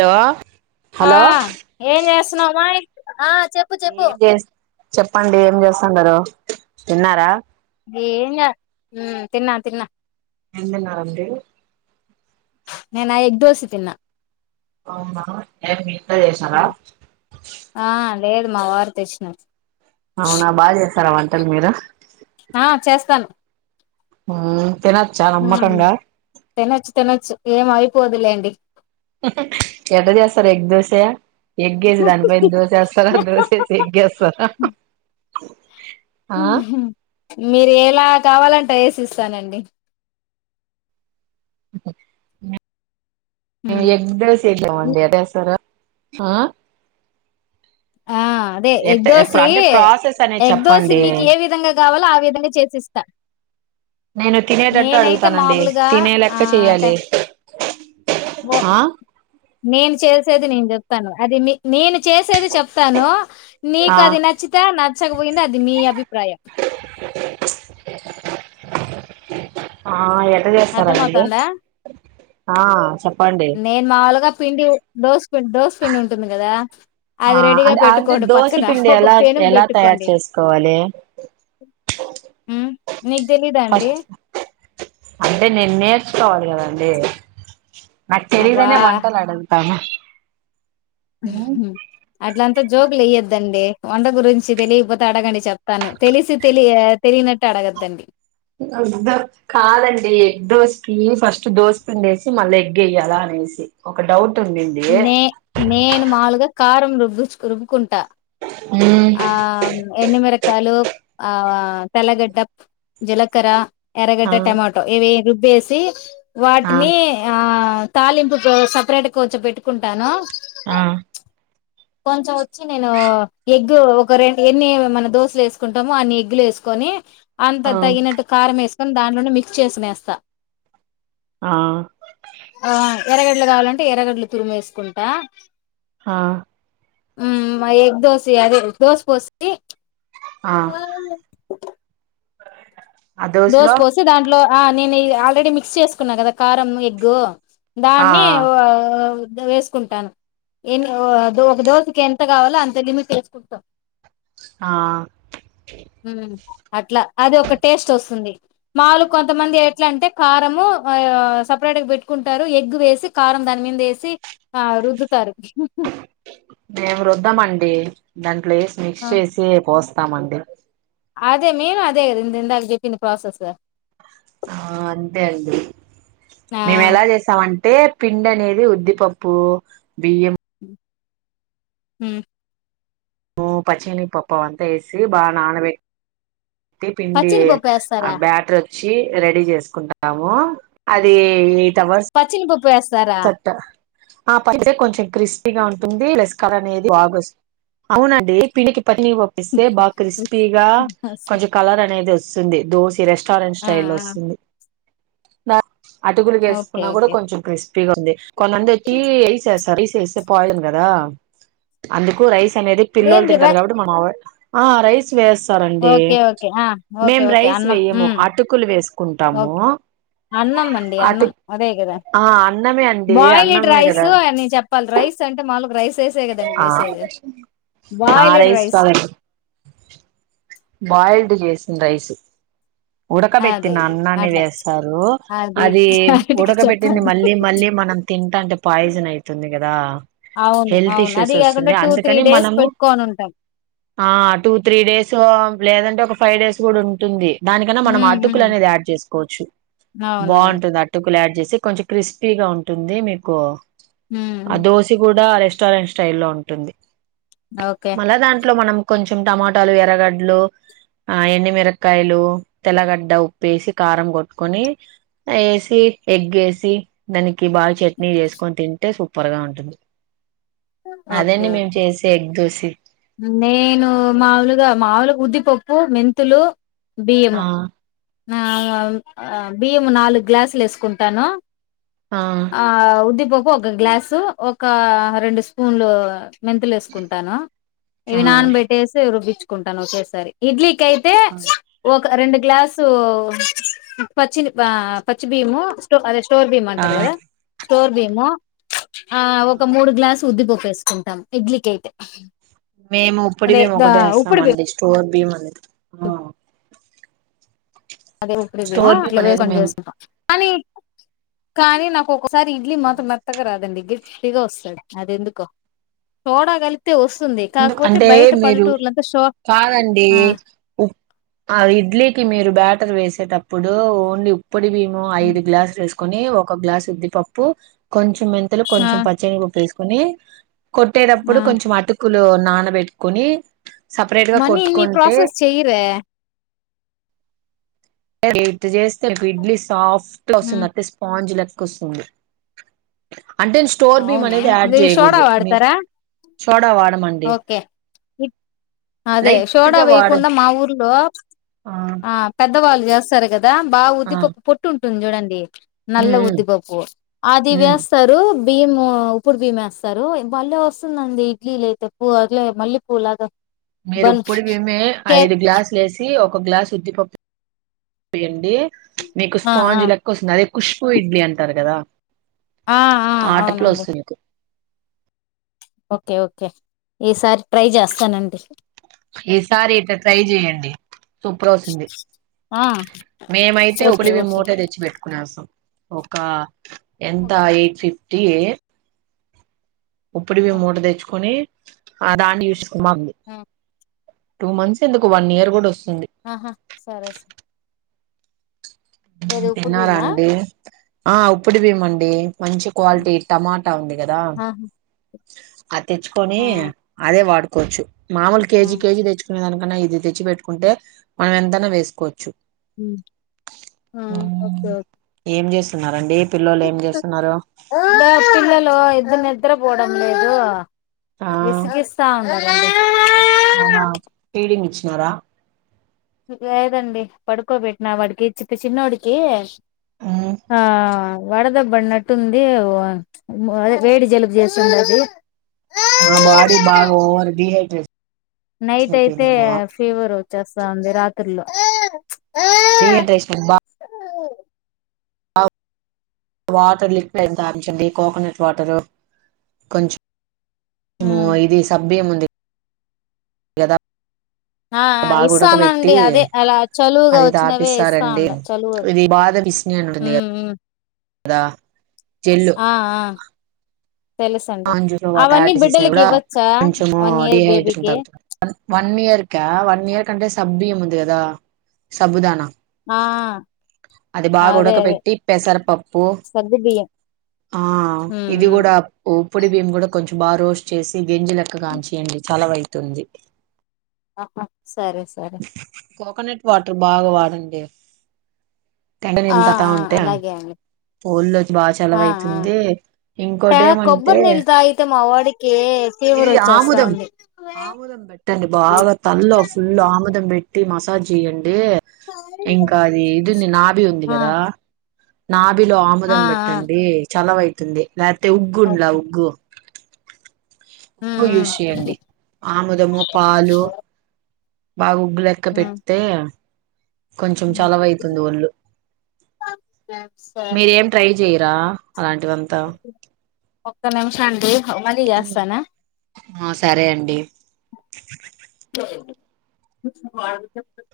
Hello ఆ hello ఏం చేస్తున్నవు అమ్మాయి చెప్పు చెప్పు ఏం చేస్ చెప్పండి ఏం చేస్తున్నరు తిన్నారా ఏం ఇగ తిన్నా తిన్నా ఎం తిన్నారండి నేన ఎగ్ దోస తిన్నా అవునా ఏ మీగాతాయి చేసారా ఆ లేదు మా వారు తెచ్చినరూ అవునా బాగా చేస్తార వంటలు మీరు ఆ చేస్తాను తినోచ్చా ఉమ్ నామ్మకంగా తినొచ్చు తినొచ్చు ఏం అయిపోదులేండి ఎట్ట చేస్తారు ఎగ్ దోస ఎగ్గేసి దానిపైన దోసేస్తారా దోసేసి ఎగ్గేస్తారా మీరు ఎలా కావాలంటే ఏసి ఇస్తానండి ఎగ్ దోస ఏషమండి ఎట్ల ఏస్తారు ఆ ఆ అదే ఎట్ట ఇప్పుడు ఎగ్దోషి అంటే ప్రాసెస్ అనేది ఎగ్దోశ చెప్పండి మీకు ఏ విధంగా కావాలో ఆ విధంగా చేసిస్తా నేను తినేటట్టు నేనైతే అడుగుతానండి మామూలుగా తినే లెక్క ఆ చెయాలి నేను చేస్త చేసేది నేను చెప్తాను. అది నేను చేసేది చెప్తాను నీకు ఆ అది నచ్చితే నచ్చపోయింది. అది మీ అభిప్రాయం ఆ ఎట్ట చేస్తారండి అర్థమవుతుందా ఆ చెప్ నేను మాముూలుగా పిండి దస పిండి దొసపిండి ఉంటుంది కదా ఆ అది రెడీగా అంటే అంటే పెట్టుకోడు దోశ పక్కన పిండి ఒక ఎలా పెేనుం ఎలా తయారు పెట్టుకోండి చేసుకోవాలి హ్ ఫస్ట్ అంటే నేను నేర్చుకోవాలి కదండి నాకు అబ్బా తెలియాదనే వంటలు అడుగుతాన్న అట్లంతా జోకులు వేయ్యొద్దండి వంట గురించి తెలియకపోతే అడగండి చెప్తాను తెలిసి తెలి తెలియనట్టు అడగద్దండి. కాదండి ఎగ్ దోసికి ఫస్ట్ దోశపిండేసి మళ్ళీ ఎగ్ ఏయ్యాలా అనీ అనేసి ఒక డౌట్ ఉండింది నే నేను మాములుగా కారం రుబ్బు రుబ్బుచ్చు కుంటా ఆ ఎన్ని మిరప కాయలు ఆ తెల్లగడ్డ జీలకర్ర ఆ ఎర్రగడ్డ టమాటో ఇవి ఏసీ వేసి ఆ వాటిని ఆ తాలింపు కు సపరేట్గా కొంచెం పెట్టుకుంటాను ఆ కొంచెం వచ్చి నేను ఎగ్గు ఒక రెండు ఎన్ని మనము దోశలు వేసుకుంటామో అన్ని ఎగ్గులు ఏసుకో నీ ఆ అంత తగినట్టు కారం వేసుకొని దాంట్లోనే మిక్స్ చేసుకునేస్తా ఆ ఎర్రగడ్లు కావాలంటే ఎర్రగడ్లు తురీమీ వేసుకుంటా ఆ హ్ ఆ ఎగ్ దోశ అదే దోశ పోసి ఆ ఆ దోస దోశలో పోసి దాంట్లో ఆ నేను ఆల్రెడీ మిక్స్ చేసుకున్నా కదా కారం ఎగ్ ఆ దాన్ని వేసుకుంటాను ఏమి ఒక దోజకి ఎంత కావాలో అంత లిమిటు ఏసుకుంటాం ఆ అట్లా అది ఒక టేస్ట్ వస్తుంది మాములు కొంతమంది ఎట్లా అంటే కా రము సపరేట్ గా పెట్టుకుంటారు ఎగ్ వేసి కారం దాని మీద వేసి ఆ రుద్దుతారు మేము రుద్దమండి దాంట్లో ఎసి మిక్స్ చేసి పోస్ స్తామండి అదే నేను అదే కదా ఇ ఇందాక చెప్పింది ప్రాసెస్ ఆ అంతే అండి ఆ మేము ఎలా చేసామంటే పిండి అనేది ఉద్దిపప్పు బియ్యం ఉ పచ్చని పప్పు అంతా వేసి బాగా నానబేట్ పిండి పచ్చిని పప్పు ఆ వేస్తారా బ్యాటర్ చ్చి రెడీ చేసుకుంటాము అది పచ్చిని పప్పు వేస్త సట్ట ఆ పచ్చే కొంచెం క్రిస్పీగా ఉంటుంది ప్లస్ కలర్ అనేది బాగ వస్తుం అవునండి పిండికి పనీ ఓప్పిస్తే బాగా క్రిస్పీగా కొంచెం కలర్ అనేది వస్తుంది దోసి రెస్ స్టారెంట్ ఆ స్టైల్ ఆ వస్తుంది అటుకులు ఓకే వేసుకున్నా కూడా ఓకే కొంచెం క్రిస్పీ ఉంది కొంతంది వచ్చి రైస్ వేస్తరు రైస్ ఎస్తే పాయిజన్ కదా అందుకు రై అనేది పిల్లోలు అదేంది ర తింటారు కాబట్టి మన అవే రైస్ వేస్తరండి ఓకే ఓకే ఆ ఓకే మేము ఓకే రైస్ అన్నం వేయము ఉమ్ అటుకులు వే కుంటాము ఓకే అన్నం అండి అన్నం అటుకు అదే కదా ఆ అన్నమే అండి బాయిల్డ్ అన్నమే కద రైస్ అని చెప్పాలి రైస్ అంటే మాములుగా రైస్ వేసే కదండి ఆ చేసేది ఆ రైస్ కాద బాయిల్డ్ చేసిన రైసు అదే ఉడకబెట్టిన ఇది అన్నన్ని అట్లా వేస్తారు అది క్లారిటీగా ఉడకబెట్టింది చెప్పండి మళ్ళీ మళ్ళీ మన మనం తింటాంటే పాయిజన్ అయితుంది కదా అవును హెల్త్ అవును ఇష్యూస్ అది కాకుండా వస్తుంది టూ త్రీ అందుకని డేస్ మనము పెట్టుకొని ఉంటాం ఆ టూ త్రీ డేస్ లేదంటే ఒక ఫైవ్ డేస్ కూడా ఉంటుంది దానికన్నా మనం ఉమ్ అటుకులు ఉమ్ అనేది యాడ్ చేసుకోవచ్చు అవునవును బాగుంటుంది అటుకులు యాడ్ చేసి కొంచెం క్రిస్పీగా ఉంటుంది మీకు ఆ ఉమ్ దోశ కూడా రెస్టారెంట్ స్టైల్లో ఉంటుంది ఓకే మళ్ళ దాంట్లో మనం కొంచెం టమాటాలు ఎర్రగడ్లు ఆ ఎండుమిరకాయలు తెల్లగడ్డ ఉప్పేసి కారం కొట్టుకొని వేసి ఎగ్ వేసి దాని బాగా చట్నీ వేసుకొని తింటే సూపర్ గా ఉంటుంది ఓకే అదండి మేము ఓకే చేసే ఎగ్ దొసి నేను మాములుగా మాములుగా ఉద్దిపప్పు మెంతులు ఆ బియ్యము ఆ బియ్యము నాలుగు గ్లాసులు వేసుకుంటాను ఆ ఉద్దిపప్పు ఒక గ్లాసు ఒక రెండు స్పూన్లు మెంతులు వేసుకుంటాను ఆ ఇవి నాన పెట్టేసి రుబ్బించుకుంటాను ఒకేసారి ఇడ్లీ కైతే ఒక రెండు గ్లాస్ సో పచ్చి పచ్చి బీయము స్టో అదే స్టోర్ బీయము ఆ అంటారు కదా స్టోర్ బీయము ఆ ఒక మూడు గ్లాస్ ఉద్దిపప్పు వేసుకుంటాం ఇడ్లికైతే మేము ఉప్పుడి బియ్యం ఒకటే ఏస్తామండి స్టోర్ బీయమ్ అనే స అదే ఇప్పుడిది స్టోర్ బియ్యం అట్లా అనేది వేసుకొని మేము చేసుకుంటా ప్చ్ ఒకసారి ఇడ్లీ మాత్రం మెత్తగా రాదండి గట్టిగా వస్సది అది ఎందుకో సోడా కలిపి తే వస్సుంది ఎందుకు కాకపోతే అంటే బయట మీరు పల్లెటూరులంతా షో కాదండి ఆ ఆ ఇడ్లీకి మీరు బ్యాటర్ వేసేటప్పుడు ఓన్లీ ఉప్పుడి బియ్యము ఐదు గ్లాసులు వేస్క్ కొని ఒక గ్లాస్ ఉద్దిపప్పు కొంచెం మెంతులు ఆ కొంచెం పచ్చెనిపప్పు వేసుకుని కొట్టేటప్పుడు ఆ కొంచెం అటుకులు నానబెట్టుకుని సపరేట్ గా మనీ ఇన్ని కొట్టుకుంటే ప్రాసెస్ చెయ్యరే రేపు ఇట చేస్తే రేపు ఇడ్లీ సాఫ్ట్ గా వస్తుంది హ్మ్. అయితే స్పాంజ్ లా కో వస్సుంది అంటే స్టోర్ బియ్యము అవునా అనేది యాడ్ మీరు సోడా చేయకూడదు మీ వాడతారా సోడా వాడమండి ఓకే ఇప్ అదే లైట్ షోడా గా వాడ వేయకుండా మా ఊర్లో ఆ పెద్దవాళ్ళు చేస్తారు కదా బాగా ఆ ఉద్దిపప్పు పొట్టు ఉంటుంది చూడండి ఉమ్ నల్ల ఉమ్ ఉద్దిపప్పు ఆది ఉమ్ వేస్తారు బియ్యము ఉప్పుడు బియ్యము వేస్తారు బళ్ళే వస్సుందండి. ఇడ్లీలు అయితే పూవ్ అట్లే మల్లె పూవ్ లాగా మీరు ఇప్పుడి బియ్యమే ఐదు గ్లాసులు వేసి ఓ ఒక గ్లాస్ ఉద్దిపప్పు వేయ్యండి. ప్చ్ మీకు ఆ ఆ స్పాంజ్ లెక్క వస్తుంది అదే కుష్బూ ఇడ్లీ అంటారు కదా ఆ ఆ ఆటకులో అవునండి వస్సుంది మీకు ఓకే ఓకే ఈసారి ట్రై చేస్తానండి. ఈసారి ఇట ట్రై చెయ్యండి సూపర్ వస్సుంది ఆ మేమైతే ఓకే ఉప్పడి బియ్యం ఓకే మూటే తెచ్చి పెట్టుకునే స్సాం ఒక ఎంత ఓకే ఎయిట్ ఫిఫ్టీ ఎ ఉప్పుడి ఆ బియ్యం మూట తెచ్చుకొని ఆ దాన్ని చూసేస్కోని మాగ్గ్ ఆ టూ మంత్స్ ఎందుకు వన్ ఇయర్ కూడా వొస్ ఆహా సరే సా మ్మ్ తిన్నారా మేమా అండి ఆ ఉప్పుడి బియ్యము అండి మంచి క్వాలిటీ టమాటా ఉంది. కదా ఆహా అది తెచ్చుకొని ఆ అదే వాడుకోవచ్చు మామూలు ఆ కేజీ కేజీ తెచ్చుకునే దానికి నన్నా ఇది తెచ్చిపెట్టుకుంటే మనం ఎంతనా వేసుకోవచ్చు హ్మ్ ఆ ఓకే ఓకే తిన్నారండి ఇదో పిల్లలు ఇద్దరు నిద్రపోవడం లేదు. ఆ విస్సిగిస్తావుంటారు ఇద్దరు చిన్నోడా లేదండి పడుకోబెట్టినా వాడికి చెప్పి చిన్నోడికి ఆ వడదెబ్బ అన్నట్టుంది. వ ప్చ్ మ్ అదే వేడి జలుబు చేస్తుంది. అది నా బాడీ బాగా ఓవర్ డిహైడ్రేషన్ నైట్ అయితే అయిపోయిందను ఫీవర్ వచ్చేస్తాంది రాత్రిలో ప్చ్ డిహైడ్రేషన్ బా అ వాటర్ లిక్విడ్ అయి తాగిపించండి కోకోనట్ వాటరు కొంచ్ ము ఉమ్ ఇది సబియ్యముంది గదా ఆ ఆ ఇస్సానండి అదే అలా చలువుగా అది వచ్చినవే తాపిస్తారండి ఇస్సాండా చలువు ఇది మ్ మ్మ్ అదా అ ఆ [inaudible] తెలుసండి అవన్నీ బిడ్డలకి ఇవ్వచ్చా కొంచము వన్ ఇయర్ డిహైడ్రేషన్ బేబీకి తగ్గుతుంది ఇక్క వన్ ఇయర్ కంటే సబ్ బియ్యం ఉంది కదా సబ్బుదానా ఆ అది బాగా అదే ఉడక అదే బేట్టి పెసరపఅప్పు సగ్గు బియ్యం ఆ ఉమ్ ఇది ఉమ్ గూడా ఉప్పుొడి బియ్యం కూడా కొంచెం బాగా రోస్ట్ చేసి గింజ లెక్క కాంచేయఅండి చాలవైటు ఉంది ఆహా సరే సరే కోకోనేట్ వాటర్ బాగా వాడ అండి తేండ ఆ నీళ్ళ తగుతా ఆ ఉంటే అలాగే అండి పోల్లోకి బాగా ఆ చెలవైతు ఆ ఉంది ట ఇంకోటి ఏమంట్ కొబ్బరి నీళ్ళు తాగితే మా వాడికి ఏ ఫీవర్ వచ్చేస్తా ఉంది ఆముోదం పెట్ట అండి బాగా తల్లో ఫుల్ ఆముదం పెట్ పెట్టి మసాజ్ చెయ్యఅండి ఇంకా అది ఇది నుంది నాబి ఉంది ఆ కదా నాబిలో ఆ ఆముదం పెట్ట ఆ అండి చలవైతు ఉంది లేకపోతే ఉగ్గుం ఉండ్లా ఓకే గూ ఉ్గు ఉమ్ ఉమ్ యూజ్ చేయఅండి ఆముదము పాలు బాగా ఉగ్గు లెక్క పెడ్తే కొంచెం ఉమ్ చలవవుయితు ఉమ్. ఉంది ఒళ్ళు సరే మీరేం ట్రై చెయరా అలాంటి వంతా ఒక్క నిమిషం అండి ఓ మళ్లీ చేస్తఅన్నా ఆ సరే అండి అ